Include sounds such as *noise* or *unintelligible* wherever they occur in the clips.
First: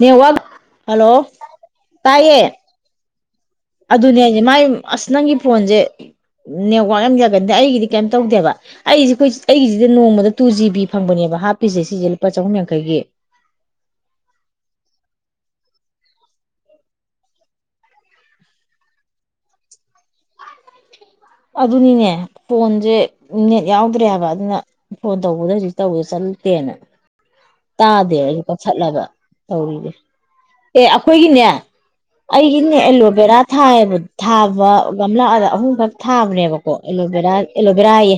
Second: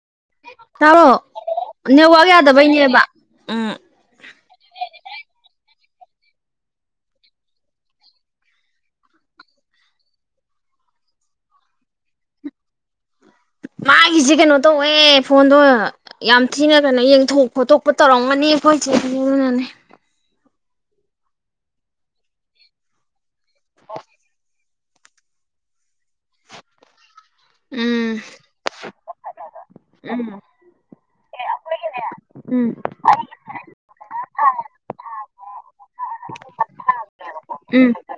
network ꯇꯥꯕꯣ hello network ꯇꯥꯏꯌꯦ ꯌꯥꯗꯕꯩꯅꯦꯕ ꯎꯝ ꯑꯗꯨꯅꯦ ꯍꯥꯏꯖꯦ ꯃꯥꯏ ꯑꯁ ꯅꯪꯒꯤ ꯐꯣꯟꯖꯦ ꯅꯦꯠꯋꯥꯥꯛ ꯌꯥꯝ ꯌꯥꯒꯟꯗꯦ ꯑꯩꯒꯤꯗꯤ ꯀꯩꯝ ꯇꯧꯗꯦꯕ ꯑꯩꯁꯦꯈꯣꯏ ꯑꯩꯒꯤꯁꯤꯗ ꯅꯣꯡꯃꯥꯗ ꯇꯨ ꯖꯤ ꯕꯤ ꯐꯪꯕꯅꯦꯕ ꯍꯥꯞꯄꯤꯁꯦ ꯁꯤꯁꯦ ꯂꯨꯄꯥ ꯆꯍꯨꯝ ꯌꯥꯡꯈꯩꯒꯤ ꯃꯥꯒꯤꯁꯦ ꯀꯩꯅꯣ ꯇꯧꯋꯦ ꯐꯣꯟꯗꯣ ꯌꯥꯝ ꯊꯤꯅ ꯀꯩꯅꯣ ꯌꯦꯡꯊꯣꯛ ꯈꯣꯠꯇꯣꯛꯄ ꯇꯧꯔꯝꯒꯅꯤ ꯑꯩꯈꯣꯏꯆꯦ ꯑꯗꯨꯅꯅꯦ ꯑꯗꯨꯅꯤꯅꯦ ꯐꯣꯟꯁꯦ ꯅꯦꯠ ꯌꯥꯎꯗ꯭ꯔꯦꯕ ꯑꯗꯨꯅ ꯐꯣꯟ ꯇꯧꯕꯗ ꯍꯧꯖꯤꯛ ꯇꯧꯕꯗ ꯆꯠꯇꯦꯅ ꯎꯝ ꯇꯥꯗꯦ ꯑꯩ ꯀꯛꯊꯠꯂꯕ ꯇꯧꯔꯤꯅꯦ ꯑꯦ ꯑꯩꯈꯣꯏꯒꯤꯅꯦ ꯎꯝ ꯑꯩꯒꯤꯅꯦ ꯑꯦꯂꯣꯕꯦꯔꯥ ꯊꯥꯏꯌꯦꯕ ꯊꯥꯕ ꯒꯝꯂꯗ ꯑꯍꯨꯝꯈꯛ ꯊꯥꯒꯔꯦꯕꯀꯣ ꯑꯦꯂꯣ ꯕꯦꯔꯥ ꯎꯝ ꯑꯦꯂꯣꯕꯦꯔꯥꯌꯦ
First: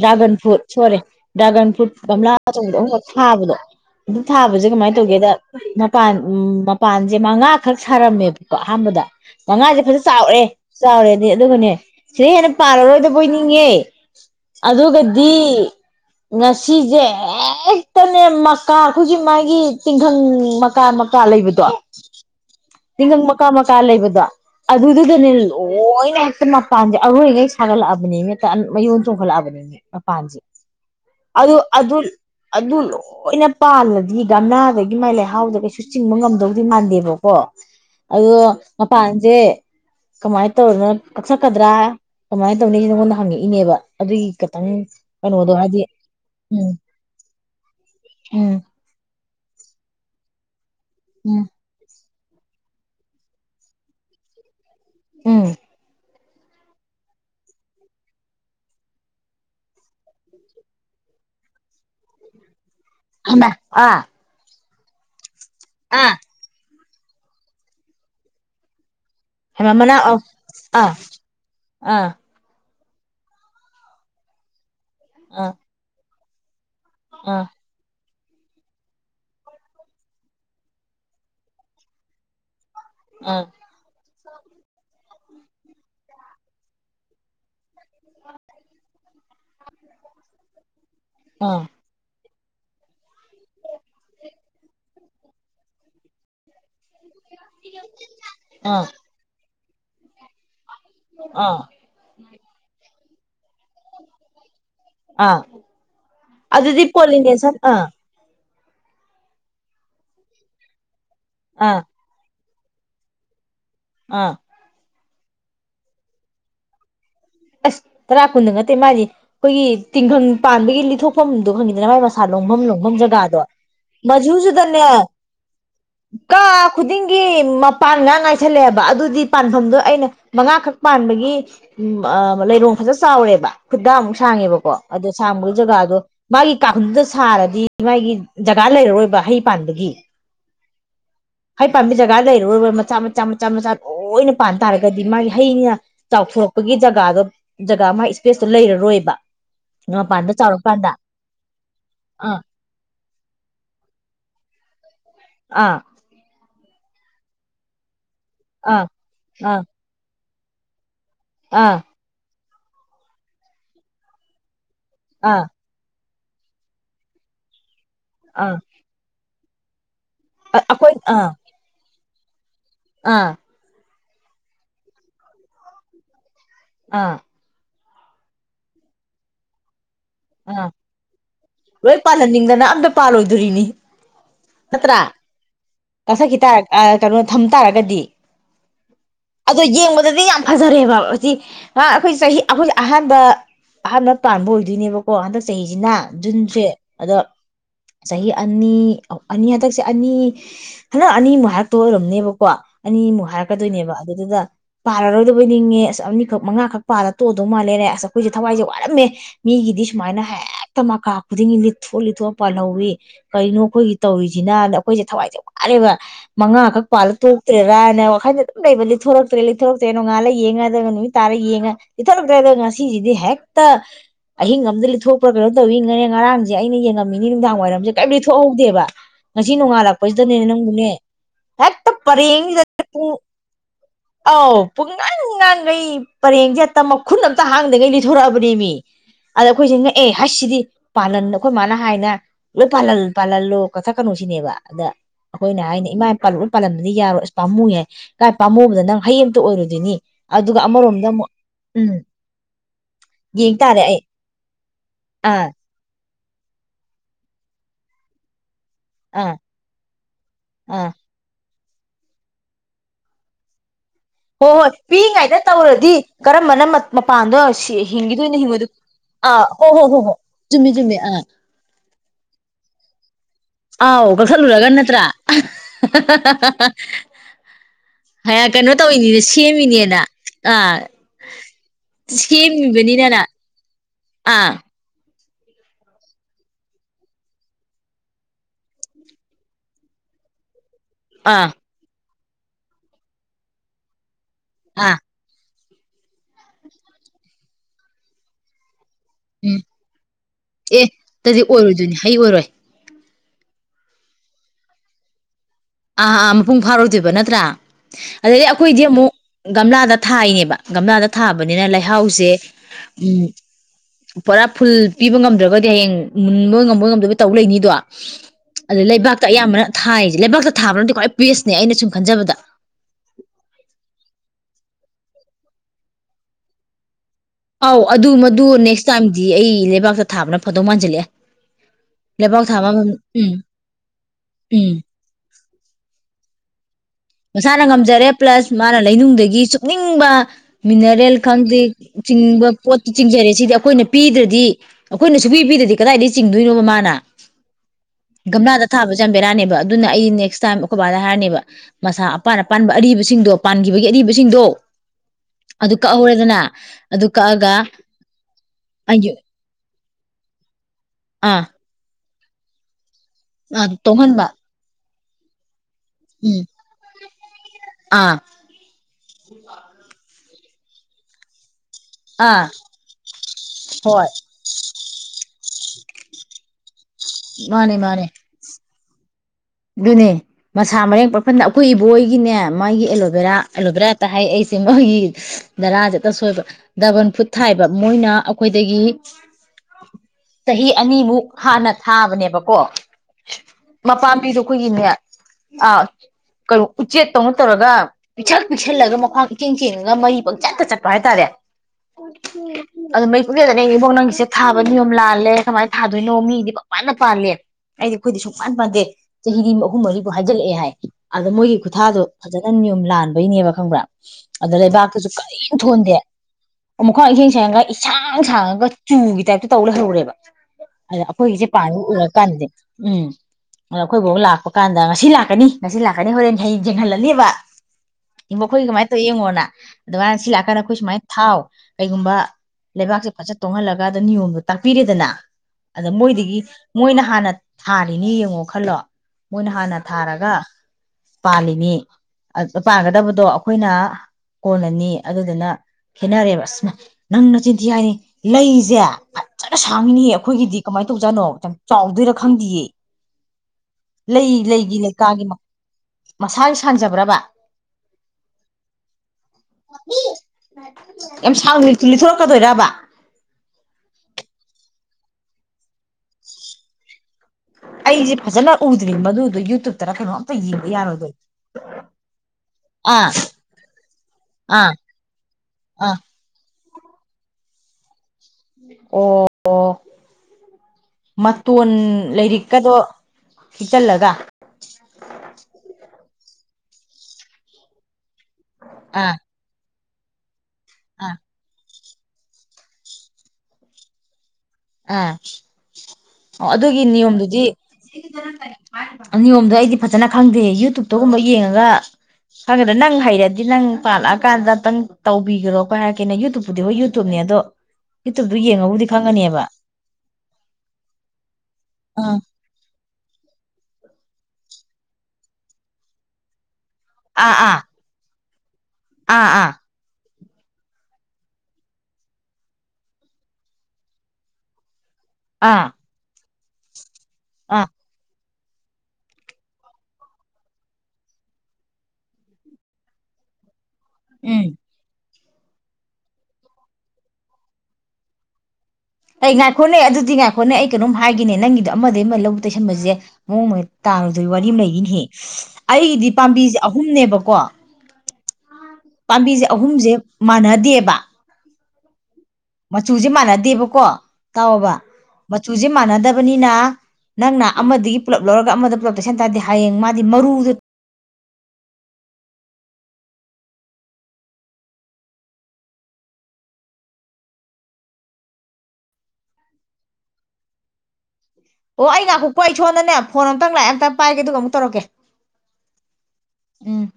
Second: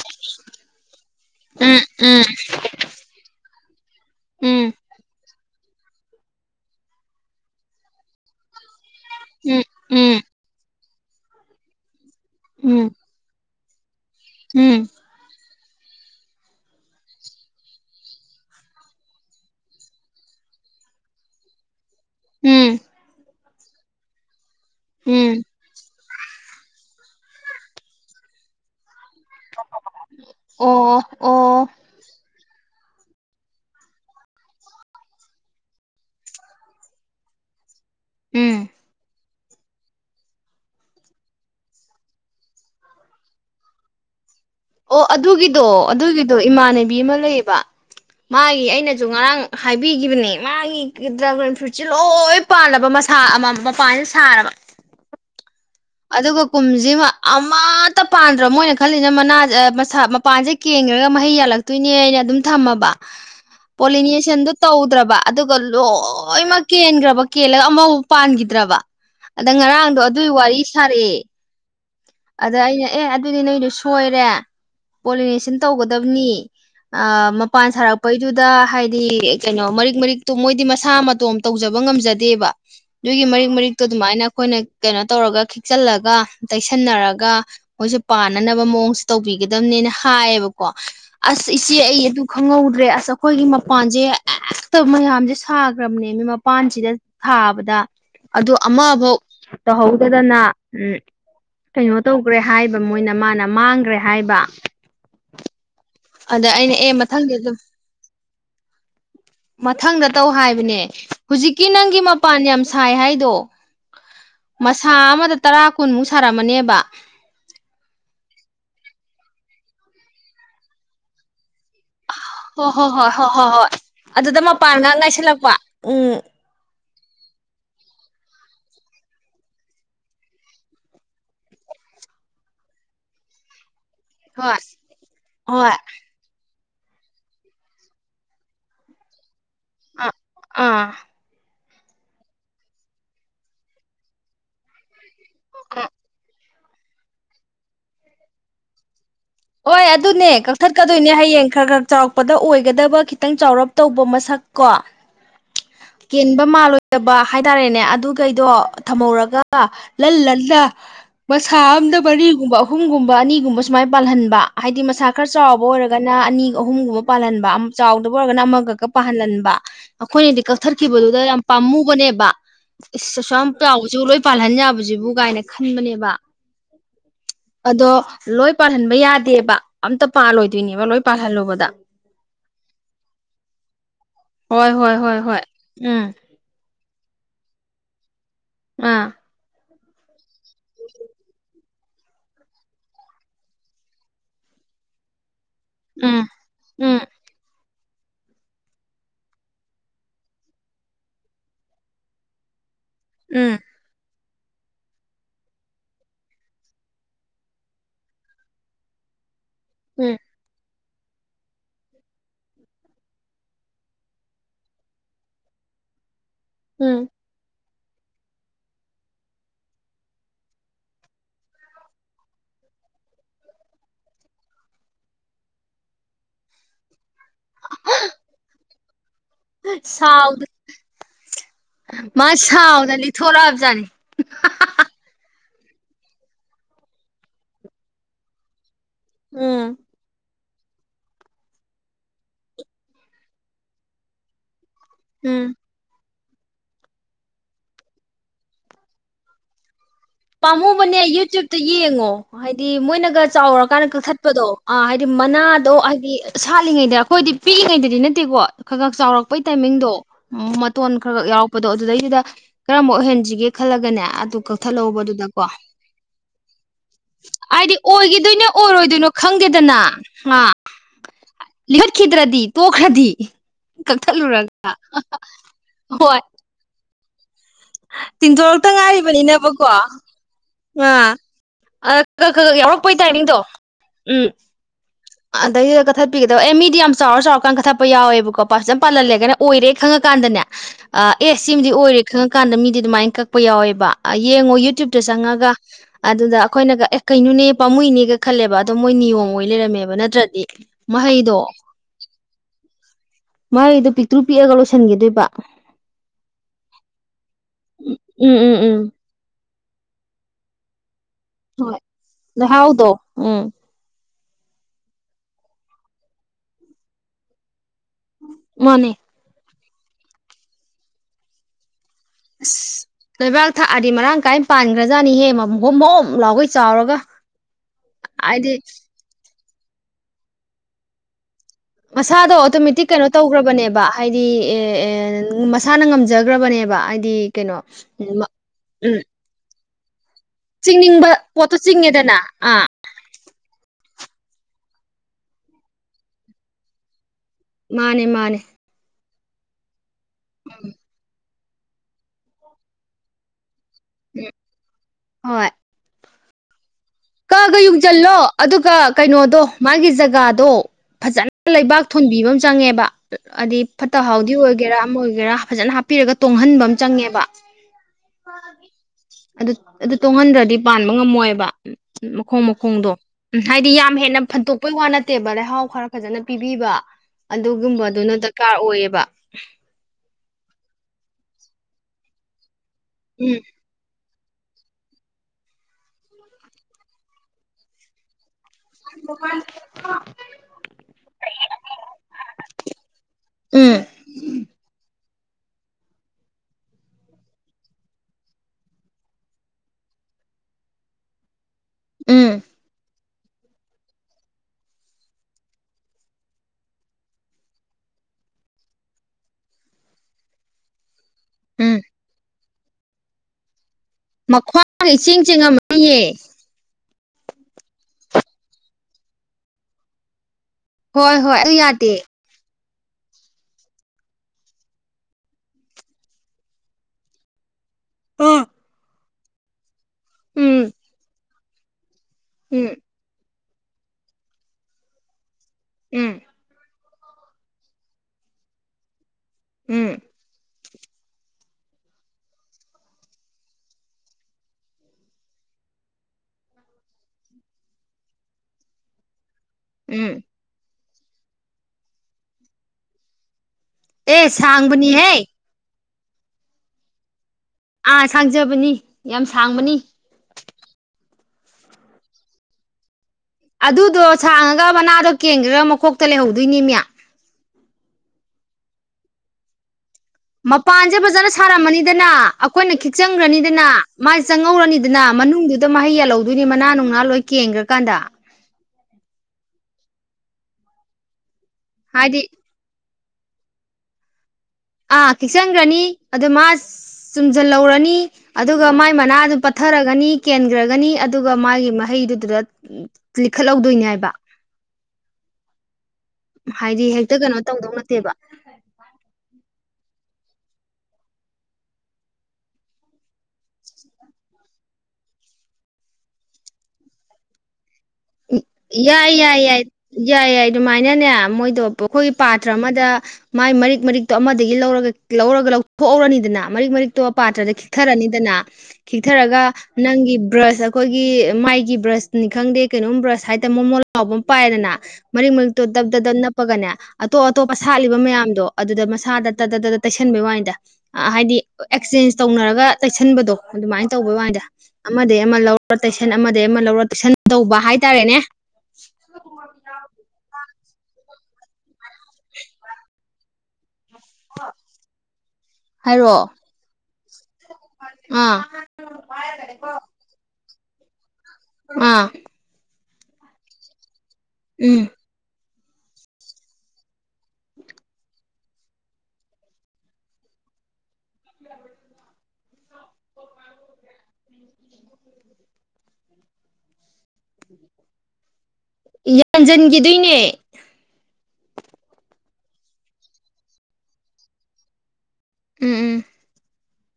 ꯗ꯭ꯔꯥꯒꯟ ꯐ꯭ꯔꯨꯠ ꯁꯣꯏꯔꯦ ꯗ꯭ꯔꯥꯒꯟ ꯎꯝ ꯐ꯭ꯔꯨꯠ ꯒꯝꯂꯥ ꯑꯆꯧꯕꯗ ꯑꯍꯨꯝꯃꯛ ꯊꯥꯕꯗꯣ ꯑꯗꯨ ꯊꯥꯕꯁꯦ ꯎꯝ ꯎꯝ ꯀꯃꯥꯏ ꯇꯧꯒꯦꯗ ꯃꯄꯥꯟ ꯃꯄꯥꯟꯁꯦ ꯃꯉꯥ ꯈꯛ ꯁꯥꯔꯝꯃꯦꯕꯀꯣ ꯑꯍꯥꯟꯕꯗ ꯎꯝ ꯃꯉꯥꯁꯦ ꯐꯖ ꯎꯝ ꯆꯥꯎꯔꯦ ꯆꯥꯎꯔꯦꯅꯦ ꯑꯗꯨꯒꯅꯦ ꯁꯤꯗꯩ ꯍꯦꯟꯅ ꯎꯝ ꯄꯥꯜꯂꯔꯣꯏꯗꯕꯣꯏ ꯅꯤꯡꯉꯦ ꯎꯝ ꯎꯝ ꯑꯗꯨꯒꯗꯤ ꯉꯁꯤꯖꯦ ꯍꯦꯛꯇꯅꯦ ꯃꯁ ꯇꯥꯔꯛꯄꯒꯤ ꯃꯥꯒꯤ ꯇꯤꯡꯈꯪ ꯃꯀꯥ ꯃꯀꯥ ꯂꯩꯕꯗꯣ ꯎꯝ ꯇꯤꯡꯈꯪ ꯃꯀꯥ ꯃꯀꯥ ꯂꯩꯕꯗꯣ ꯑꯗꯨꯗꯨꯗꯅꯦ ꯎꯝ ꯂꯣꯏꯅ ꯍꯦꯛꯇꯥ ꯃꯄꯥꯟꯖ ꯑꯔꯣꯏꯒꯩ ꯁꯥꯒꯠꯂꯛꯑꯕꯅꯦꯃꯦ ꯍꯦꯛꯇ ꯃꯌꯣꯟ ꯆꯣꯡꯈꯠꯂꯛꯑꯕꯅꯤꯃꯤ ꯃꯄꯥꯟꯁꯦ ꯑꯣ ꯑꯗꯨ ꯑꯣ ꯑꯗꯨ ꯑꯗꯨ ꯂꯣꯏꯅ ꯄꯥꯜꯂꯗꯤ ꯒꯝꯂꯗꯒꯤ ꯃꯥꯏ ꯂꯩꯍꯥꯎꯗꯣ ꯀꯩꯁꯨ ꯆꯤꯡꯕ ꯉꯝꯗꯧꯗꯤ ꯃꯥꯟꯗꯦꯕꯀꯣ ꯑꯗꯨ ꯎꯝ ꯃꯄꯥꯟꯖ ꯀꯃꯥꯏ ꯇꯧꯔꯒ ꯀꯛꯆꯛꯀꯗ꯭ꯔꯥ ꯀꯃꯥꯏ ꯇꯧꯅꯤꯖ ꯅꯪꯉꯣꯟꯗ ꯍꯪꯉꯛꯏꯅꯦꯕ ꯑꯗꯨꯒꯤ ꯈꯤꯇꯪ ꯑꯣ ꯀꯩꯅꯣꯗꯣ ꯑꯗꯨꯒꯤꯗꯣ ꯍꯥꯏꯗꯤ ꯑꯗꯨꯒꯤꯗꯣ ꯎꯝ ꯏꯃꯥꯟꯅꯕꯤ ꯑꯃ ꯂꯩꯌꯦꯕ ꯎꯝ ꯃꯥꯒꯤ ꯑꯩꯅꯁꯨ ꯉꯔꯥꯡ ꯍꯥꯏꯕꯤꯒꯤꯕꯅꯦ ꯃꯥꯒꯤ ꯎꯝ ꯗ꯭ꯔꯥꯒꯟ ꯐ꯭ꯨꯔꯠꯁꯤ ꯂꯣꯏ ꯄꯥꯜꯂꯕ ꯃꯁꯥ ꯑꯃ ꯃꯄꯥꯟꯁꯤ ꯁꯥꯔꯕ ꯎꯝ ꯑꯗꯨꯒ ꯀꯨꯝꯁꯤ ꯃꯥ ꯑꯃꯠꯇ ꯄꯥꯟꯗ꯭ꯔꯕ ꯃꯣꯏꯅ ꯈꯜꯂꯤꯖꯤꯅ ꯃꯅꯥꯁ ꯑꯥ ꯃꯁꯥ ꯃꯄꯥꯟꯁꯦ ꯀꯦꯟꯈ꯭ꯔꯒ ꯃꯍꯩ ꯌꯥꯟꯂꯛꯇꯣꯏꯅꯦꯅ ꯑꯗꯨꯝ ꯊꯝꯃꯕ ꯄꯣꯂꯤꯅꯦꯁꯟꯗꯣ *unintelligible* ꯇꯧꯗ꯭ꯔꯕ ꯑꯗꯨꯒ ꯑꯥ ꯂꯣꯏꯃꯛ ꯀꯦꯟꯒ꯭ꯔꯕ ꯀꯦꯜꯂꯒ ꯑꯃꯐꯥꯎ ꯄꯥꯟꯈꯤꯗ꯭ꯔꯕ ꯑꯗ ꯍꯩꯃꯥ ꯃꯅꯥ ꯉꯔꯥꯡꯗꯣ ꯑꯥ ꯑꯗꯨꯒꯤ ꯋꯥꯔꯤ ꯑꯥ ꯁꯥꯔꯛꯑꯦ ꯑꯥ ꯑꯗ ꯑꯩꯅ ꯑꯦ ꯑꯗꯨꯗꯤ ꯅꯣꯏꯗꯣ ꯁꯣꯏꯔꯦ ꯄꯣꯂꯤꯅꯦꯁꯟ ꯇꯧꯒꯗꯕꯅꯤ *inaudible* ꯑ ꯑꯥ ꯃꯄꯥꯟ ꯁꯥꯔꯛ ꯄꯩꯗꯨꯗ ꯍꯥꯏꯗꯤ ꯀꯩꯅꯣ ꯃꯔꯤꯛ ꯃꯔꯤꯛꯇꯣ ꯃꯣꯏꯗꯤ ꯃꯁꯥ ꯃꯇꯣꯝ ꯇꯧꯖꯕ ꯉꯝꯖꯗꯦꯕ ꯅꯣꯏꯒꯤ ꯑꯥ ꯃꯔꯤꯛ ꯃꯔꯤꯇꯣ ꯑꯗꯨ ꯃꯥꯏꯅ ꯑꯩꯈꯣꯏꯅ ꯀꯩꯅꯣ ꯇꯧꯔꯒ ꯇꯛꯆꯜꯂꯒ ꯇꯩꯁꯟꯅꯔꯒ ꯃꯣꯏꯁꯦ ꯄꯥꯟꯅꯕ ꯃꯑꯣꯡꯁꯦ ꯇꯧꯕꯤꯒꯗꯕꯅꯦꯅ ꯍꯥꯏꯌꯦ ꯕꯀꯣ ꯑꯁ ꯑꯥ ꯏꯆꯦ ꯑꯩ ꯑꯗꯨ ꯈꯪꯍꯧꯗ꯭ꯔꯦ ꯑꯁ ꯑꯩꯈꯣꯏꯒꯤ ꯃꯄꯥꯟꯁꯦ ꯍꯦꯛꯇ ꯃꯌꯥꯝꯁꯦ ꯁꯥꯈ꯭ꯔꯕꯅꯦꯃꯤ ꯃꯄꯥꯟꯁꯤꯗ ꯊꯥꯕꯗ ꯑꯗꯨ ꯑꯥ ꯑꯃꯐꯥꯎ ꯇꯧ ꯍꯧꯗꯗꯅ ꯎꯝ ꯑꯥ ꯀꯩꯅꯣ ꯇꯧꯒ꯭ꯔꯦ ꯍꯥꯏꯕ ꯃꯣꯏꯅ ꯃꯥꯅ ꯃꯥꯡꯈ꯭ꯔꯦ ꯍꯥꯏꯕ ꯑꯥ ꯑꯗ ꯑꯩꯅ ꯑꯗꯨꯗꯤ ꯑꯦ ꯃꯊꯪꯗꯤ ꯄꯣꯜꯂꯤꯅꯦꯁꯟ ꯑꯗꯨꯝ ꯑꯥ ꯃꯊꯪꯗ ꯇꯧ ꯍꯥꯏꯕꯅꯦ ꯍꯧꯨꯖꯤꯛꯀꯤ ꯑꯥ ꯅꯪꯒꯤ ꯃꯄꯥꯟ ꯌꯥꯝ ꯁꯥꯏ ꯍꯥꯏꯗꯣ ꯑꯥ ꯃꯁꯥ ꯑꯃ ꯑꯗꯨꯗ ꯇꯔꯥ ꯀꯨꯟꯃꯨꯛ ꯁꯥꯔꯝ ꯃꯅꯦꯕ ꯑꯁ ꯇꯔꯥ ꯀꯨꯟꯗ ꯅꯠꯇꯦ ꯃꯥꯗꯤ ꯑꯩꯈꯣꯏꯒꯤ ꯇꯤꯡꯈꯪ ꯄꯥꯟꯕꯒꯤ ꯂꯤꯊꯣꯛꯐꯝ ꯈꯪꯉꯤꯗꯅ ꯃꯥꯏ ꯃꯁꯥ ꯂꯣꯡꯐꯝ ꯍꯣꯏ ꯍꯣꯏ ꯂꯣꯡꯐꯝ ꯍꯣꯏ ꯍꯣꯏ ꯖꯒꯥꯗꯣ ꯍꯣꯏ ꯍꯣꯏ ꯃꯗꯨ ꯑꯗꯨꯗ ꯗꯨꯗꯅꯦ ꯃꯄꯥꯟꯒ ꯉꯥꯏꯁꯤꯜꯂꯛꯄ ꯎꯝ ꯀꯥ ꯈꯨꯗꯤꯡꯒꯤ ꯃꯄꯥꯟ ꯉꯥꯛ ꯉꯥꯏ ꯁꯜꯂꯛ ꯑꯦꯕ ꯑꯗꯨꯗꯤ ꯄꯥꯟꯐꯝꯗꯣ ꯑꯩꯅ ꯃꯉꯥꯈꯛ ꯄꯥꯟꯕꯒꯤ ꯎꯝ ꯂꯩꯔꯣꯡ ꯐꯖꯟꯅ ꯆꯥꯎꯔꯦꯕ ꯈꯨꯠꯗ ꯃꯨꯛ ꯁꯥꯡ ꯍꯣꯏ ꯉꯦꯕꯀꯣ ꯑꯗꯣ ꯁꯥꯡꯕꯒꯤ ꯍꯣꯏ ꯖꯒꯥꯗꯣ ꯃꯥꯒꯤ ꯀꯥꯞꯗꯨꯗ ꯁꯥꯔꯗꯤ ꯃꯥꯒꯤ ꯖꯒꯥ ꯂꯩꯔ ꯔꯣꯏꯕ ꯍꯩ ꯄꯥꯟꯕꯒꯤ ꯑ ꯑꯥ ꯍꯩ ꯄꯥꯟꯕꯤ ꯖꯒꯥ ꯂꯩꯔ ꯔꯣꯏ ꯃꯆꯥ ꯃꯆꯥ ꯃꯆꯥ ꯃꯆꯥ ꯂꯣꯏꯅ ꯄꯥꯟ ꯇꯥꯔꯒꯗꯤ ꯃꯥꯒꯤ ꯍꯩꯅꯤꯅ ꯆꯥꯎꯊꯣꯔꯛꯄ *unintelligible* ꯖꯒꯥ ꯖꯒꯥꯗꯣ ꯃꯥꯏ ꯏꯁꯄꯦꯁꯇꯣ ꯂꯩꯔ ꯔꯣꯏꯕ ꯍꯣꯏ ꯑꯗꯨꯅꯦ ꯀꯛꯊꯠ ꯀꯗꯣꯏꯅꯦ ꯍꯩꯌꯦꯡ ꯈꯔ ꯈꯔ ꯆꯥꯎꯔꯛꯄꯗ ꯑꯥ ꯑꯣꯏꯒꯗꯕ ꯈꯤꯇꯪ ꯆꯥꯎꯔꯞ ꯇꯧꯕ ꯃꯁꯛ ꯀꯣ ꯑꯥ ꯃꯥꯜ ꯂꯣꯏꯗꯕ ꯍꯥꯏꯇꯥꯔꯦꯅꯦ ꯑꯗꯨꯒꯤ ꯀꯩꯗꯣ ꯑꯥ ꯊꯝꯍꯧꯔꯒ ꯑꯥ ꯂꯟ ꯂꯟ ꯗ ꯃꯁꯥ ꯑꯥ ꯑꯝꯗ ꯃꯔꯤꯒꯨꯝꯕ ꯑꯍꯨꯝꯒꯨꯝꯕ ꯑꯅꯤꯒꯨꯝꯕ ꯁꯨꯃꯥꯏꯅ ꯃꯥꯥꯜꯍꯟꯕ ꯍꯥꯏꯗꯤ ꯃꯁꯥ ꯈꯔ ꯑꯥ ꯆꯥꯎꯕ ꯑꯣꯏꯔꯒ ꯒꯅ ꯑꯅꯤ ꯑꯍꯨꯝꯒꯨꯝꯕ ꯄꯥꯜꯍꯟꯕ ꯆꯥꯎꯗꯕ ꯑꯣꯏꯔꯒꯅ ꯑꯥ ꯑꯃꯈꯛꯀ ꯄꯥꯍꯜꯍꯟꯕ ꯑꯩꯈꯣꯏꯅꯗꯤ ꯑꯩꯈꯣꯏ ꯀꯛꯊꯠꯈꯤꯕꯗꯨꯗ ꯑꯥ ꯌꯥꯝ ꯄꯥꯝꯃꯨꯕꯅꯦꯕ *inaudible* ꯏꯁ ꯑꯥ ꯑꯁꯨꯛꯌꯥꯝ ꯆꯥꯎ ꯨ ꯂꯣꯏ ꯄꯥꯜꯍꯟ ꯌꯥꯕꯁꯤꯕꯨ ꯀꯥꯏꯅ ꯈꯟꯕꯅꯦꯕ ꯑꯥ ꯑꯗꯣ ꯂꯣꯏ ꯄꯥꯜꯍꯟꯕ ꯌꯥꯗꯦꯕ ꯑꯝꯇ ꯑꯥ ꯄꯥꯜꯂꯣꯏꯗꯣꯏꯅꯦꯕ ꯂꯣꯏ ꯄꯥꯜꯍꯜꯂꯨꯕꯗ ꯂꯣꯏ ꯄꯥꯜꯍꯟꯅꯤꯡꯗꯅ ꯑꯝꯇ ꯄꯥꯜꯂꯣꯏꯗꯧꯔꯤꯅꯤ ꯍꯣꯏ ꯍꯣꯏ ꯍꯣꯏ ꯍꯣꯏ ꯎꯝ ꯑꯥ ꯀꯩꯅꯣ ꯊꯝ ꯇꯥꯔꯒꯗꯤ ꯑꯥ ꯌꯦꯡꯕꯗꯗꯤ ꯌꯥꯝ ꯐꯖꯔꯦꯕ ꯑꯁꯤ ꯅ ꯑꯩꯈꯣꯏ ꯆꯍꯤ ꯑꯩꯈꯣꯏ ꯑꯍꯥꯟꯕ ꯑꯍꯥꯟꯕ ꯄꯥꯟꯕ ꯑꯣꯏꯗꯣꯏꯅꯦꯕꯀꯣ ꯍꯟꯗꯛ ꯆꯍꯤꯁꯤꯅ ꯎꯝ ꯖꯨꯟꯁꯦ ꯎꯝ ꯑꯗꯣ ꯆꯍꯤ ꯑꯅꯤ ꯑꯅꯤ ꯍꯟꯗꯛꯁꯦ ꯑꯅꯤ ꯍꯟꯗꯛ ꯑꯅꯤꯃꯨꯛ ꯍꯥꯏꯔꯛꯇꯣꯏ ꯑꯣꯏꯔꯝꯅꯦꯕꯀꯣ ꯑꯅꯤꯃꯨꯛ ꯎꯝ ꯍꯥꯏꯔꯛꯀꯗꯣꯏꯅꯦꯕ ꯑꯗꯨꯗꯨꯗ ꯄꯥꯜꯂꯔꯣꯏꯗꯕꯣꯏ ꯅꯤꯡꯉꯦ ꯑꯁ ꯑꯅꯤꯈꯛ ꯃꯉꯥꯈꯛ ꯄꯥꯜꯂ ꯇꯣꯛꯑꯗꯧ ꯃꯥꯜꯂꯦꯔꯦ ꯑꯁ ꯑꯩꯈꯣꯏꯁꯦ ꯊꯋꯥꯏꯁꯦ ꯋꯥꯔꯝꯃꯦ ꯃꯤꯒꯤꯗꯤ ꯎꯝ ꯁꯨꯃꯥꯏꯅ ꯍꯦꯛ ꯍꯦꯛꯇ ꯃꯀꯥ ꯈꯨꯗꯤꯡꯒꯤ ꯂꯤꯠꯊꯣꯛ ꯂꯤꯠꯊꯣꯛ ꯄꯥꯜꯍꯧꯋꯤ ꯀꯩꯅꯣ ꯑꯩꯈꯣꯏꯒꯤ ꯇꯧꯔꯤꯁꯤꯅꯅ ꯑꯩꯈꯣꯏꯁꯦ ꯊꯋꯥꯏꯁꯦ ꯋꯥꯔꯦꯕ ꯃꯉꯥ ꯈꯛ ꯎꯝ ꯄꯥꯜꯂ ꯇꯣꯛꯇꯔꯦ ꯋꯥꯈꯟꯗ ꯑꯗꯨꯝ ꯂꯩꯕ ꯂꯤꯠꯊꯣꯔꯛꯇ꯭ꯔꯦ ꯂꯤꯊꯣꯔꯛꯇ꯭ꯔꯦ ꯅꯣꯡꯉꯥꯜꯂ ꯌꯦꯡꯉ ꯑꯗꯨꯒ ꯅꯨꯃꯤꯠ ꯇꯥꯔ ꯌꯦꯡꯉ ꯂꯤꯊꯣꯔꯛꯇ꯭ꯔꯦ ꯑꯗꯨꯒ ꯉꯁꯤꯁꯤꯗꯤ ꯍꯦꯛꯇ ꯑꯍꯤꯡ ꯑꯃꯗ ꯂꯤꯠꯊꯣꯛꯄ꯭ꯔꯥ ꯀꯩꯅꯣꯝ ꯇꯧꯋꯤꯅꯦ ꯉꯔꯥꯡꯁꯦ ꯑꯩꯅ ꯌꯦꯡꯉꯝꯃꯤꯅꯤ ꯅꯨꯡꯗꯥꯡ ꯋꯥꯏꯔꯝꯁꯦ ꯀꯔꯤꯝ ꯂꯤꯊꯣꯛꯍꯧꯗꯦꯕ ꯉꯁꯤ ꯅꯣꯡꯉꯥꯜꯂꯛꯄꯁꯤꯗꯅꯦ ꯁꯥꯎꯗ ꯅꯪꯕꯨꯅꯦ ꯍꯦꯛꯇ ꯃꯥ ꯄꯔꯦꯡꯁꯤꯗ ꯁꯥꯎꯗ ꯄꯨꯡ ꯂꯤꯊꯣꯔꯛꯑꯕꯖꯥꯠꯅꯤ ꯑꯥꯎ ꯄꯨꯡꯉꯥꯟ ꯄꯔꯦꯡꯁꯦ ꯍꯦꯛꯇ ꯃꯈꯨꯟ ꯑꯝꯇ ꯍꯥꯡꯗꯉꯩ ꯂꯤꯠꯊꯣꯔꯛꯑꯕꯅꯤ ꯃꯤ ꯑꯗ ꯎꯝ ꯑꯩꯈꯣꯏꯁꯦ ꯉꯛꯑꯦ ꯍꯁꯁꯤꯗꯤ ꯄꯥꯜꯂꯟ ꯑꯩꯈꯣꯏ ꯃꯥꯅ ꯍꯥꯏꯅ ꯂꯣꯏ ꯄꯥꯜꯍꯟ ꯄꯥꯜꯍꯜꯂꯣ ꯀꯊꯛꯀꯅꯣ ꯁꯤꯅꯦꯕ ꯑꯗ ꯎꯝ ꯑꯩꯈꯣꯏꯅ ꯍꯥꯏꯅ ꯏꯃꯥ ꯄꯥꯜꯂꯛꯎ ꯄꯥꯍꯟꯕꯗꯤ ꯌꯥꯔꯣꯏ ꯑꯁ ꯄꯥꯃꯨꯌꯦ ꯀꯥꯏ ꯄꯥꯝꯃꯨꯕꯗ ꯅꯪ ꯍꯩ ꯑꯝꯇ ꯑꯣꯏꯔꯣꯏꯗꯣꯏꯅꯤ ꯑꯗꯨꯒ ꯄꯥꯝꯃꯨꯕꯅꯦ ꯑꯃꯔꯣꯝꯗ ꯑꯃꯨꯛ ꯌꯨꯇ꯭ꯌꯨꯞꯇ ꯎꯝ ꯌꯦꯡꯉꯣ ꯍꯥꯏꯗꯤ ꯃꯣꯏꯅꯒ ꯌꯦꯡ ꯇꯥꯔꯦ ꯆꯥꯎꯔꯀꯥꯟꯗ ꯑꯩ ꯀꯛꯊꯠꯄꯗꯣ ꯑꯥ ꯍꯥꯏꯗꯤ ꯑꯥ ꯃꯅꯥꯗꯣ ꯍꯥꯏꯗꯤ ꯁꯥꯠꯂꯤꯉꯩꯗ ꯑꯩꯈꯣꯏꯗꯤ ꯄꯤꯛꯂꯤꯉꯩꯗꯗꯤ ꯅꯠꯇꯦꯀꯣ ꯈꯛ ꯈꯛ ꯑꯥ ꯆꯥꯎꯔꯛꯄꯩ ꯇꯥꯏꯃꯤꯡꯗꯣ ꯑꯥ ꯃꯇꯣꯟ ꯈꯔ ꯈꯔ ꯌꯥꯎꯔꯛ ꯄꯣꯗꯣ ꯑꯗꯨꯗꯩꯗꯨꯗ ꯀꯔꯝꯕ ꯑꯣꯏꯍꯟꯁꯤꯒꯦ ꯈꯜꯂꯒꯅꯦ ꯑꯗꯨ ꯀꯛꯊꯠꯍꯧꯕ ꯄꯤꯛꯂꯤꯉꯩꯗ ꯇꯧꯔꯗꯤ ꯀꯔꯝꯕꯅ ꯃꯄ ꯃꯄꯥꯟꯗꯣ ꯍꯥꯏꯗꯤ ꯁꯤ ꯍꯤꯡꯈꯤꯗꯣꯏꯅꯣ ꯑꯣꯏꯒꯤꯗꯣꯏꯅꯣ ꯍꯤꯡꯉꯣꯏꯗꯣꯏ ꯑꯣꯏꯔꯣꯏꯗꯣꯏꯅꯣ ꯑꯥ ꯍꯣ ꯈꯪꯗꯦꯗꯅ ꯍꯣ ꯍꯣ ꯍꯣ ꯑ ꯆꯨꯝꯃꯤ ꯆꯨꯝꯃꯤ ꯑꯥ ꯂꯤꯈꯠꯈꯤꯗ꯭ꯔꯗꯤ ꯇꯣꯛꯈ꯭ꯔꯗꯤ ꯑꯥꯎ ꯀꯛꯊꯠꯂꯨꯔꯒ ꯅꯠꯇ꯭ꯔꯥ ꯑꯍꯥ ꯍ ꯍ ꯍ ꯍ ꯇꯤꯟꯗꯣꯔꯛꯇ ꯇꯧꯔꯤꯅꯤꯅ ꯉꯥꯏꯔꯤꯕꯅꯤꯅꯕꯀꯣ ꯁꯦꯝꯃꯤꯅꯦꯅ ꯑꯥ ꯑ ꯈ ꯈꯔ ꯌꯥꯎꯔꯛꯄꯩ ꯁꯦꯝꯃꯤꯕꯅꯤꯅꯅ ꯇꯥꯏꯃꯤꯡꯗꯣ ꯑꯥ ꯑꯗꯩ ꯀꯊꯠꯄꯤꯒꯗꯧꯕ ꯑꯦ ꯃꯤꯗꯤ ꯌꯥꯝ ꯆꯥꯎꯔ ꯆꯥꯎꯔꯀꯥꯟ ꯀꯠꯊꯠꯄ ꯌꯥꯎꯋꯦꯕꯀꯣ ꯄꯥ ꯐꯖ ꯄꯥꯜꯍꯜꯂꯦ ꯒꯥꯏꯅ ꯑꯣꯏꯔꯦ ꯈꯪꯉ ꯀꯥꯟꯗꯅꯦ ꯑꯦ ꯑꯥ ꯁꯤꯃꯗꯤ ꯑꯣꯏꯔꯤ ꯈꯪꯉꯀꯥꯟꯗ ꯃꯤꯗꯤ ꯑꯗꯨꯃꯥꯏꯅ ꯀꯛꯄ ꯌꯥꯎꯋꯦꯕ ꯌꯦꯡꯉꯣ ꯑꯥ ꯌꯨꯇ꯭ꯌꯨꯨꯞꯇ ꯆꯪꯉꯒ ꯑꯗꯨꯗ ꯑꯩꯈꯣꯏꯅꯒ ꯑꯦ ꯀꯩꯅꯣꯅꯦ ꯄꯥꯝꯃꯨꯏꯅꯦꯒ ꯈꯜꯂꯦꯕ ꯑꯗꯣ ꯃꯣꯏ ꯅꯤꯌꯣꯝ ꯑꯣꯏ ꯎꯝ ꯂꯩꯔꯝꯃꯦꯕ ꯅꯠꯇ꯭ꯔꯗꯤ ꯑꯦ ꯑꯗꯨꯗꯤ ꯃꯍꯩꯗꯣ ꯑꯣꯏꯔꯣꯏꯗꯣꯏꯅꯦ ꯍꯩ ꯑꯣꯏꯔꯣꯏ ꯃꯥꯒꯤꯗꯣ ꯄꯤꯛꯇ꯭ꯔꯨ ꯄꯤꯛꯑꯒ ꯂꯣꯏꯁꯤꯟꯈꯤꯗꯣꯏꯕ ꯑꯥ ꯑ ꯑꯥ ꯃꯄꯨꯡ ꯐꯥꯔꯣꯏꯗꯣꯏꯕ ꯅꯠꯇ꯭ꯔꯥ ꯎꯝ ꯑꯗꯨꯗꯩꯗꯤ ꯎꯝ ꯎꯝ ꯑꯩꯈꯣꯏꯗꯤ ꯑꯃꯨꯛ ꯒꯝꯂꯥꯗ ꯊꯥꯏꯅꯦꯕ ꯒꯝꯂꯥꯗ ꯊꯥꯕꯅꯤꯅ ꯍꯣꯏ ꯂꯩꯍꯥꯎꯁꯦ ꯎꯝ ꯄꯨꯔꯥ ꯐꯨꯜ ꯄꯤꯕ ꯉꯝꯗ꯭ꯔꯒꯗꯤ ꯍꯌꯦꯡ ꯃꯨꯟꯕ ꯉꯝꯕ ꯉꯝꯗꯕꯣꯏ ꯇꯧ ꯂꯩꯅꯤꯗꯣ ꯑꯗ ꯃꯥꯅꯦ ꯂꯩꯕꯥꯛꯇ ꯑꯌꯥꯝꯕꯅ ꯊꯥꯏꯖꯦ ꯂꯩꯕꯥꯛꯇ ꯊꯥꯕꯅꯗꯤ ꯈ꯭ꯋꯥꯏ ꯕꯦꯁꯅꯦ ꯑꯩꯅ ꯁꯨꯝ ꯈꯟꯖꯕꯗ ꯑꯁ ꯂꯩꯕꯥꯛ ꯊꯥꯛꯑꯗꯤ ꯃꯔꯥꯡ ꯀꯥꯏꯅ ꯄꯥꯟꯈ꯭ꯔꯖꯥꯠꯅꯤ ꯍꯦ ꯃ ꯍꯣꯝ ꯍꯣꯝ ꯂꯥꯎꯒꯩ ꯆꯥꯎꯔꯒ ꯑꯥꯎ ꯑꯗꯨ ꯃꯗꯨ ꯍꯥꯏꯗꯤ ꯅꯦꯛꯁ ꯇꯥꯏꯝꯗꯤ ꯑꯩ ꯂꯩꯕꯥꯛꯇ ꯊꯥꯕꯅ ꯐꯗꯧ ꯃꯥꯟꯖꯤꯜꯂꯛꯑꯦ ꯃꯁꯥꯗꯣ ꯑꯣꯇꯣꯃꯦꯇꯤꯛ ꯀꯩꯅꯣ ꯇꯧꯈ꯭ꯔꯕꯅꯦꯕ ꯍꯥꯏꯗꯤ ꯑꯦ ꯎꯝ ꯑꯦ ꯃꯁꯥꯅ ꯉꯝꯖꯈ꯭ꯔꯕꯅꯦꯕ ꯀ ꯑꯩ ꯃꯁꯥꯅ ꯉꯝꯖꯔꯦ ꯄ꯭ꯂꯁ ꯃꯥꯅ ꯂꯩꯅꯨꯡꯗꯒꯤ ꯅꯤꯡꯕ ꯆꯤꯡꯅꯤꯡꯕ ꯃꯤꯅꯔꯦꯜ ꯄꯣꯠꯇꯣ ꯈꯪꯗꯦ ꯆꯤꯡꯉꯦꯗꯅ ꯆꯤꯡꯕ ꯑꯥ ꯄꯣꯠ ꯆꯤꯡꯖꯔꯦ ꯁꯤꯗꯤ ꯑꯩꯈꯣꯏꯅ ꯄꯤꯗ꯭ꯔꯗꯤ ꯑꯩꯈꯣꯏꯅ ꯁꯨꯄꯤ ꯄꯤꯗ꯭ꯔꯗꯤ ꯀꯗꯥꯏꯗꯒꯤ ꯆꯤꯡꯗꯣꯏ ꯅꯣꯕ ꯃꯥꯅ ꯃꯥꯅꯦ ꯃꯥꯅꯦ ꯒꯝꯂꯥꯗ ꯊꯥꯕꯁꯦ ꯌꯥꯝ ꯕꯦꯔꯥ ꯅꯦꯕ ꯑꯗꯨꯅ ꯑꯩ ꯅꯦꯛꯁ ꯇꯥꯏꯝ ꯑꯩꯈꯣꯏ ꯕꯥꯗ ꯍꯥꯏꯔ ꯅꯦꯕ *inaudible* ꯃꯁꯥ ꯑꯄꯥꯟ ꯑꯄꯥꯟꯕ ꯑꯔꯤꯕ ꯁꯤꯡꯗꯣ ꯄꯥꯟꯒꯤꯕꯒꯤ ꯑꯔꯤꯕꯁꯤꯡꯗꯣ ꯑꯗꯨ ꯀꯛ ꯍꯧꯔꯦ ꯑꯗꯨꯅ ꯀꯛꯒ ꯌꯨꯡꯁꯤꯜꯂꯣ ꯑꯗꯨꯒ ꯑꯩ ꯀꯩꯅꯣꯗꯣ ꯃꯥꯒꯤ ꯖꯒꯥꯗꯣ ꯐꯖꯅ ꯑꯥ ꯂꯩꯕꯥꯛ ꯍꯨꯟꯕꯤꯕ ꯑꯃ ꯆꯪ ꯉꯦꯕ ꯑꯗꯤ ꯑ ꯐꯠꯇ ꯇꯣꯡꯍꯟꯕ ꯍꯥꯎꯗꯤ ꯑꯣꯏ ꯒꯦꯔꯥ ꯑꯃ ꯑꯣꯏꯒꯦꯔꯥ *unintelligible* ꯍꯥꯞꯄꯤꯔꯒ ꯎꯝ ꯇꯣꯡꯍꯟꯕ ꯑꯃ ꯆꯪꯉꯦꯕ ꯑꯥ ꯑꯗꯨ ꯇꯣꯡ ꯍꯟꯗ꯭ꯔꯗꯤ ꯄꯥꯟꯕ ꯉꯝ ꯃꯣꯏꯕ ꯃꯈꯣꯡ ꯑꯥ ꯃꯈꯣꯡꯗꯣ ꯎꯝ ꯍꯥꯏꯗꯤ ꯌꯥꯝ ꯍꯣꯏ ꯍꯦꯟꯅ ꯐꯟ ꯇꯣꯛꯄꯩ ꯋꯥ ꯅꯠꯇꯦꯕ ꯂꯩꯍꯥꯎ ꯈꯔ ꯐꯖꯅ ꯄꯤ ꯄꯤꯕ ꯑꯗꯨ ꯃꯥꯅꯦ ꯃꯥꯅꯦ ꯒꯨꯝꯕꯗꯨꯅ ꯗꯔꯀꯥꯔ ꯑꯣꯏꯌꯦꯕ ꯑꯗꯨꯅꯦ ꯃꯁꯥ ꯃꯔꯦꯡ ꯄꯛ ꯐꯟꯗ ꯑꯩꯈꯣꯏ ꯏꯕꯣ ꯍꯣꯏꯒꯤꯅꯦ ꯃꯥꯒꯤ ꯑꯦꯂꯣꯕꯦꯔꯥ ꯎꯝ ꯑꯦꯂꯣꯕꯦꯔꯥ ꯇ ꯍꯥꯏ ꯑꯩꯁꯦ ꯃꯣꯏꯒꯤ ꯗꯔꯥꯗ ꯍꯦꯛꯇ ꯁꯣꯏꯕ ꯗ꯭ꯔꯥꯏꯒꯟ ꯐ꯭ꯔꯨꯠ ꯊꯥꯏꯕ ꯃꯣꯏꯅ ꯑꯩꯈꯣꯏꯗꯒꯤ ꯆꯍꯤ ꯑꯅꯤ ꯃꯨꯛ ꯍꯥꯟꯅ ꯊꯥꯕꯅꯦꯕꯀꯣ ꯎꯝ ꯃꯄꯥꯝꯕꯤꯗꯣ ꯑ ꯀꯩꯅꯣ ꯎꯆꯦꯠ ꯇꯧꯅ ꯇꯧꯔꯒ ꯄꯛꯤꯁꯛ ꯄꯤꯛꯁꯜꯂꯒ ꯃꯈ꯭ꯋꯥꯡ ꯏꯆꯦꯡ ꯆꯦꯡꯉꯥꯒ ꯃꯔꯤ ꯄꯪꯆꯠꯇ ꯆꯠꯄ ꯍꯥꯏ ꯇꯥꯔꯦ ꯎꯝ *inaudible* ꯑꯗꯨ ꯃꯔꯤ ꯄꯨꯡꯆꯠ ꯆꯠꯂꯦ ꯏꯕꯣꯛ ꯅꯪꯒꯤꯁꯦ ꯊꯥꯕ ꯅꯤꯌꯣꯝ ꯂꯥꯜꯂꯦ ꯀꯃꯥꯏꯅ ꯊꯥꯗꯣꯏꯅꯣ ꯃꯤꯗꯤ ꯄꯪꯄꯥꯟꯗ ꯄꯥꯜꯂꯦ ꯑꯩꯗꯤ ꯑꯩꯈꯣꯏꯗꯤ ꯁꯨꯛꯄꯥꯟ ꯄꯥꯟꯗꯦ ꯆꯍꯤꯗꯤ ꯑꯍꯨꯝ ꯃꯔꯤ ꯐꯥꯎ ꯍꯥꯏꯖꯤꯜ ꯂꯛꯑꯦ ꯍꯥꯏ ꯑꯗꯨ ꯃꯣꯏꯒꯤ ꯎꯝ ꯈꯨꯊꯥꯗꯣ ꯐꯖꯅ ꯅꯪ ꯅꯤꯌꯣꯝ ꯂꯥꯟ ꯕꯩꯅꯦꯕ ꯈꯪꯕ꯭ꯔꯥ ꯑꯗ ꯃꯈ꯭ꯋꯥꯡ ꯏꯆꯦꯡ ꯆꯦꯡ ꯉꯝꯃꯅꯤꯌꯦ ꯑꯣ ꯃꯈ꯭ꯋꯥꯡ ꯏꯆꯦꯡ ꯆꯦꯡꯑꯒ ꯏꯁꯥꯡ ꯁꯥꯡꯉꯥꯒ ꯆꯨꯒꯤ ꯇꯥꯏꯞꯇ ꯇꯧ ꯂꯩꯍꯧꯔꯦꯕ ꯑꯗ ꯍꯣꯏ ꯍꯣꯏ ꯑꯩꯈꯣꯏꯒꯤꯁꯦ ꯑꯗꯨ ꯄꯥꯟꯕ ꯌꯥꯗꯦ ꯎꯔꯥ ꯀꯥꯟꯗ ꯎꯝ ꯑꯩꯈꯣꯏ ꯕꯣꯛ ꯂꯥꯛꯄ ꯀꯥꯟꯗ ꯉꯁꯤ ꯂꯥꯛꯀꯅꯤ ꯉꯁꯤ ꯂꯥꯛꯀꯅꯤ ꯍꯣꯔꯦꯟ ꯍꯩꯌꯦꯡ ꯌꯦꯡꯍꯜꯂꯅꯦꯕ *unintelligible* *unintelligible* ꯎꯝ ꯎꯝ *unintelligible* ꯀꯩꯒꯨꯝꯕ ꯎꯝ ꯂꯩꯕꯥꯛꯁꯦ ꯐꯖꯠ ꯇꯣꯡꯍꯜꯂꯒꯗ ꯅꯤꯌꯣꯝꯗꯣ ꯇꯥꯛꯄꯤꯔꯦꯗꯅ ꯑꯗ ꯎꯝ ꯃꯣꯏꯗꯒꯤ ꯃꯣꯏꯅ ꯍꯥꯟꯅ ꯊꯥꯔꯤꯅꯤ ꯌꯦꯡꯉꯣ ꯈꯜꯂꯣ ꯃꯣꯏꯅ ꯍꯥꯟꯅ ꯎꯝ ꯊꯥꯔꯒ ꯄꯥꯜꯂꯤꯅꯤ ꯑꯥꯗ ꯄꯥꯜꯒꯗꯕꯗꯣ ꯑꯩꯈꯣꯏꯅ ꯀꯣꯟꯂꯅꯤ ꯑꯗꯨꯗꯨꯅ ꯈꯦꯠꯅꯔꯦꯕ ꯑꯁ ꯅꯪ ꯅꯆꯤꯟ ꯊꯤ ꯍꯥꯏꯅꯤ ꯂꯩꯁꯦ ꯐꯖꯅ ꯁꯥꯡꯉꯤꯅꯦꯍꯦ ꯎꯝ ꯑꯩꯈꯣꯏꯒꯤꯗꯤ ꯀꯃꯥꯏ ꯇꯧꯖꯥꯠꯅꯣ ꯌꯥꯝ ꯆꯥꯎꯗꯣꯏꯔꯥ ꯈꯪꯗꯤꯌꯦ ꯑꯦ ꯁꯥꯡꯕꯅꯤꯍꯦ ꯃꯁꯥꯏ ꯁꯥꯡꯖꯕ꯭ꯔꯕ ꯑꯥ ꯁꯥꯡꯖꯕꯅꯤ ꯌꯥꯝ ꯁꯥꯡꯕꯅꯤ ꯌꯥꯝ ꯁꯥꯡꯅ ꯂꯤ ꯂꯤꯊꯣꯔꯛꯀꯗꯣꯏꯔꯕ ꯑꯗꯨꯗꯣ ꯁꯥꯡꯉꯒ ꯃꯅꯥꯗꯣ ꯀꯦꯟꯈ꯭ꯔꯒ ꯃꯈꯣꯛꯇꯣ ꯂꯩꯍꯧꯗꯣꯏꯅꯤ ꯃꯤ ꯑꯩꯁꯦ ꯐꯖꯅ ꯎꯗ꯭ꯔꯤ ꯃꯗꯨꯗꯨ ꯌꯨꯇꯨꯞ ꯃꯄꯥꯟꯁꯦ ꯐꯖꯅ ꯁꯥꯔꯝꯃꯅꯤꯗꯅ ꯑꯩꯈꯣꯏꯅ ꯑꯥ ꯈꯤꯛꯆꯪꯈ꯭ꯔꯅꯤꯗꯅ ꯃꯥꯏ ꯑꯥ ꯆꯪꯍꯧꯔꯅꯤꯗꯅ ꯃꯅꯨꯡꯗꯨꯗ ꯑꯥ ꯃꯍꯩ ꯌꯥꯜꯍꯧꯗꯣꯏꯅꯦ ꯃꯅꯥ ꯅꯨꯡ ꯥ ꯂꯣꯏ ꯀꯦꯟꯒ꯭ꯔꯀꯥꯟꯗ ꯑꯣ ꯑꯣ ꯃ ꯇꯣꯟ ꯍꯥꯏꯗꯤ ꯂꯩꯔꯤꯛꯀꯗꯣ ꯍꯤꯆꯜꯂꯒ ꯑꯥ ꯈꯤꯛꯆꯪꯈ꯭ꯔꯅꯤ ꯑꯗ ꯃꯥꯁ ꯆꯨꯝꯖꯤꯜꯍꯧꯔꯅꯤ ꯑꯗꯨꯒ ꯃꯥꯏ ꯑꯥ ꯃꯅꯥꯗꯨ ꯄꯠꯊꯔꯛ *unintelligible* ꯀꯦꯟꯈ꯭ꯔꯒꯅꯤ ꯑꯥ ꯑꯗꯨꯒ ꯃꯥꯒꯤ ꯃ ꯍꯩꯗꯨꯗꯨꯗ ꯂꯤꯈꯠꯍꯧꯗꯣꯏꯅꯦ ꯍꯥꯏꯕ ꯑꯥ ꯑꯣ ꯑꯗꯨꯒꯤ ꯍꯥꯏꯗꯤ ꯍꯦꯛꯇ ꯀꯩꯅꯣ ꯅꯤꯌꯣꯝꯗꯨꯗꯤ ꯇꯧꯗꯧ ꯅꯠꯇꯦꯕ ꯅꯤꯌꯣꯝꯗꯣ ꯑꯩꯗꯤ ꯐꯖꯅ ꯈꯪꯗꯦ ꯌꯨꯇꯨꯞꯇꯒꯨꯝꯕ ꯌꯦꯡꯉꯒ ꯈꯪꯒꯗ꯭ꯔ ꯅꯪ ꯍꯩꯔꯗꯤ ꯅꯪ ꯄꯥꯜꯂꯛꯑꯀꯥꯟꯗ ꯕꯟ ꯇꯧꯕꯤꯒꯦꯔꯣꯀꯣ ꯈꯣꯏ ꯍꯥꯏꯔꯛꯀꯦꯅꯦ ꯌꯨꯇꯨꯞꯄꯨꯗꯤ ꯍꯣꯏ ꯌꯨꯇꯨꯞꯅꯦ ꯑꯗꯣ ꯌꯨꯇꯨꯞꯇꯣ ꯌꯦꯡꯉꯕꯨꯗꯤ ꯌꯥꯏ ꯈꯪꯉꯅꯦꯕ ꯌꯥꯏ ꯌꯥꯏ ꯌꯥꯏ ꯌꯥꯏ ꯑꯗꯨꯃꯥꯏꯅꯅꯦ ꯃꯣꯏꯗꯣ ꯑꯩꯈꯣꯏꯒꯤ ꯑꯥ ꯄꯥꯇ꯭ꯔ ꯑꯃꯗ ꯃꯥꯏ ꯃꯔꯤꯛ ꯃꯔꯤꯛꯇꯣ ꯑꯃꯗꯒꯤ ꯂꯧꯔꯒ ꯂꯧꯔꯒ ꯂꯧꯊꯣꯛꯍꯧꯔꯅꯤꯗꯅ ꯃꯔꯤꯛ ꯃꯔꯤꯛꯇꯣ ꯄꯥꯇ꯭ꯔꯗ ꯑꯥ ꯈꯤꯛꯊꯔꯅꯤꯗꯅ ꯑꯥ ꯈꯤꯛꯊꯔꯒ ꯑꯥ ꯅꯪꯒꯤ ꯕ꯭ꯔꯁ ꯑꯩꯈꯣꯏꯒꯤ ꯃꯥꯏꯒꯤ ꯕ꯭ꯔꯁꯅꯤ ꯈꯪꯗꯦ ꯀꯩꯅꯣꯝ ꯕ꯭ꯔꯁ ꯍꯥꯏꯇꯥ ꯃꯣꯃꯣ ꯂꯥꯎꯕ ꯑꯃ ꯄꯥꯏꯔꯦꯗꯅ ꯑꯥ ꯑꯥ *unintelligible* ꯄꯒꯅꯦ ꯑꯇꯣꯞ ꯑꯇꯣꯞꯄ ꯑꯥ ꯁꯥꯠꯂꯤꯕ ꯃꯌꯥꯝꯗꯣ ꯑꯗꯨꯗ ꯃꯁꯥꯗ ꯇ ꯇ ꯇꯇ ꯇꯩꯁꯟꯕꯩ ꯋꯥꯅꯤꯗ ꯍꯥꯏꯗꯤ ꯑꯦꯛꯆꯦꯟꯁ ꯇꯧꯅꯔꯒ ꯇꯩꯁꯟꯕꯗꯣ ꯑꯗꯨꯃꯥꯏ ꯇꯧꯕꯩ ꯋꯥꯅꯤꯗ ꯎꯝ ꯑꯃ ꯑ ꯑꯃ ꯂꯧꯔ ꯇꯩꯁꯟ ꯑꯃꯗꯩ ꯑꯃ ꯂꯧꯔ ꯇꯩꯁꯟ ꯇꯧꯕ ꯍꯥꯏꯇꯥꯔꯦꯅꯦ ꯑꯩ ꯉꯥꯏꯈꯣꯠꯅꯦ ꯑꯗꯨꯗꯤ ꯉꯥꯏꯈꯣꯠꯅꯦ ꯑꯩ ꯀꯩꯅꯣꯝ ꯍꯥꯏ ꯑꯩꯒꯤꯅꯦ ꯅꯪꯒꯤꯗꯣ ꯑꯃ ꯑꯃ ꯂꯧ ꯇꯩꯁꯟꯕꯁꯦ ꯃꯑꯣꯡ ꯇꯥꯡꯔꯣꯏꯗꯣꯏ ꯋꯥꯔꯤ ꯑꯃ ꯂꯩꯔꯤꯅꯦꯍꯦ ꯑꯩꯒꯤꯗꯤ ꯍꯥꯏꯔꯛꯑꯣ ꯄꯥꯝꯕꯤꯁꯦ ꯑꯍꯨꯝꯅꯦꯕꯀꯣ ꯀꯣ ꯑꯥ ꯄꯥꯝꯕꯤꯁꯦ ꯑꯍꯨꯝꯁꯦ ꯃꯥꯟꯅ ꯗꯦꯕ ꯑꯥ ꯃꯆꯨꯁꯦ ꯃꯥꯟꯅꯗꯦꯕꯀꯣ ꯇꯑꯣꯕ ꯎꯝ ꯃ ꯆꯨꯁꯦ ꯃꯥꯟꯅꯗꯕꯅꯤꯅ ꯅꯪꯅ ꯑꯃꯗꯒꯤ ꯄꯨꯂꯞ ꯂꯧꯔꯒ ꯑꯃꯗ ꯄꯨꯂꯞ ꯇꯩꯁꯟ ꯇꯥꯔꯗꯤ ꯍꯌꯦꯡ ꯃꯥꯗꯤ ꯃꯔꯨꯗ ꯌꯥꯟꯖꯟꯒꯤꯗꯣꯏꯅꯦ ꯑꯣ ꯑꯩ ꯉꯥꯈꯣꯀꯣ ꯑꯩ ꯁꯣꯟꯗꯅꯦ ꯐꯣꯟ ꯑꯝꯇꯪ ꯂꯥꯛꯑꯦ ꯑꯝꯇ ꯄꯥꯏꯒꯦ ꯑꯗꯨꯒ ꯑꯃꯨꯛ ꯇꯧꯔꯛꯀꯦ ꯎꯝ ꯎꯝ ꯎꯝ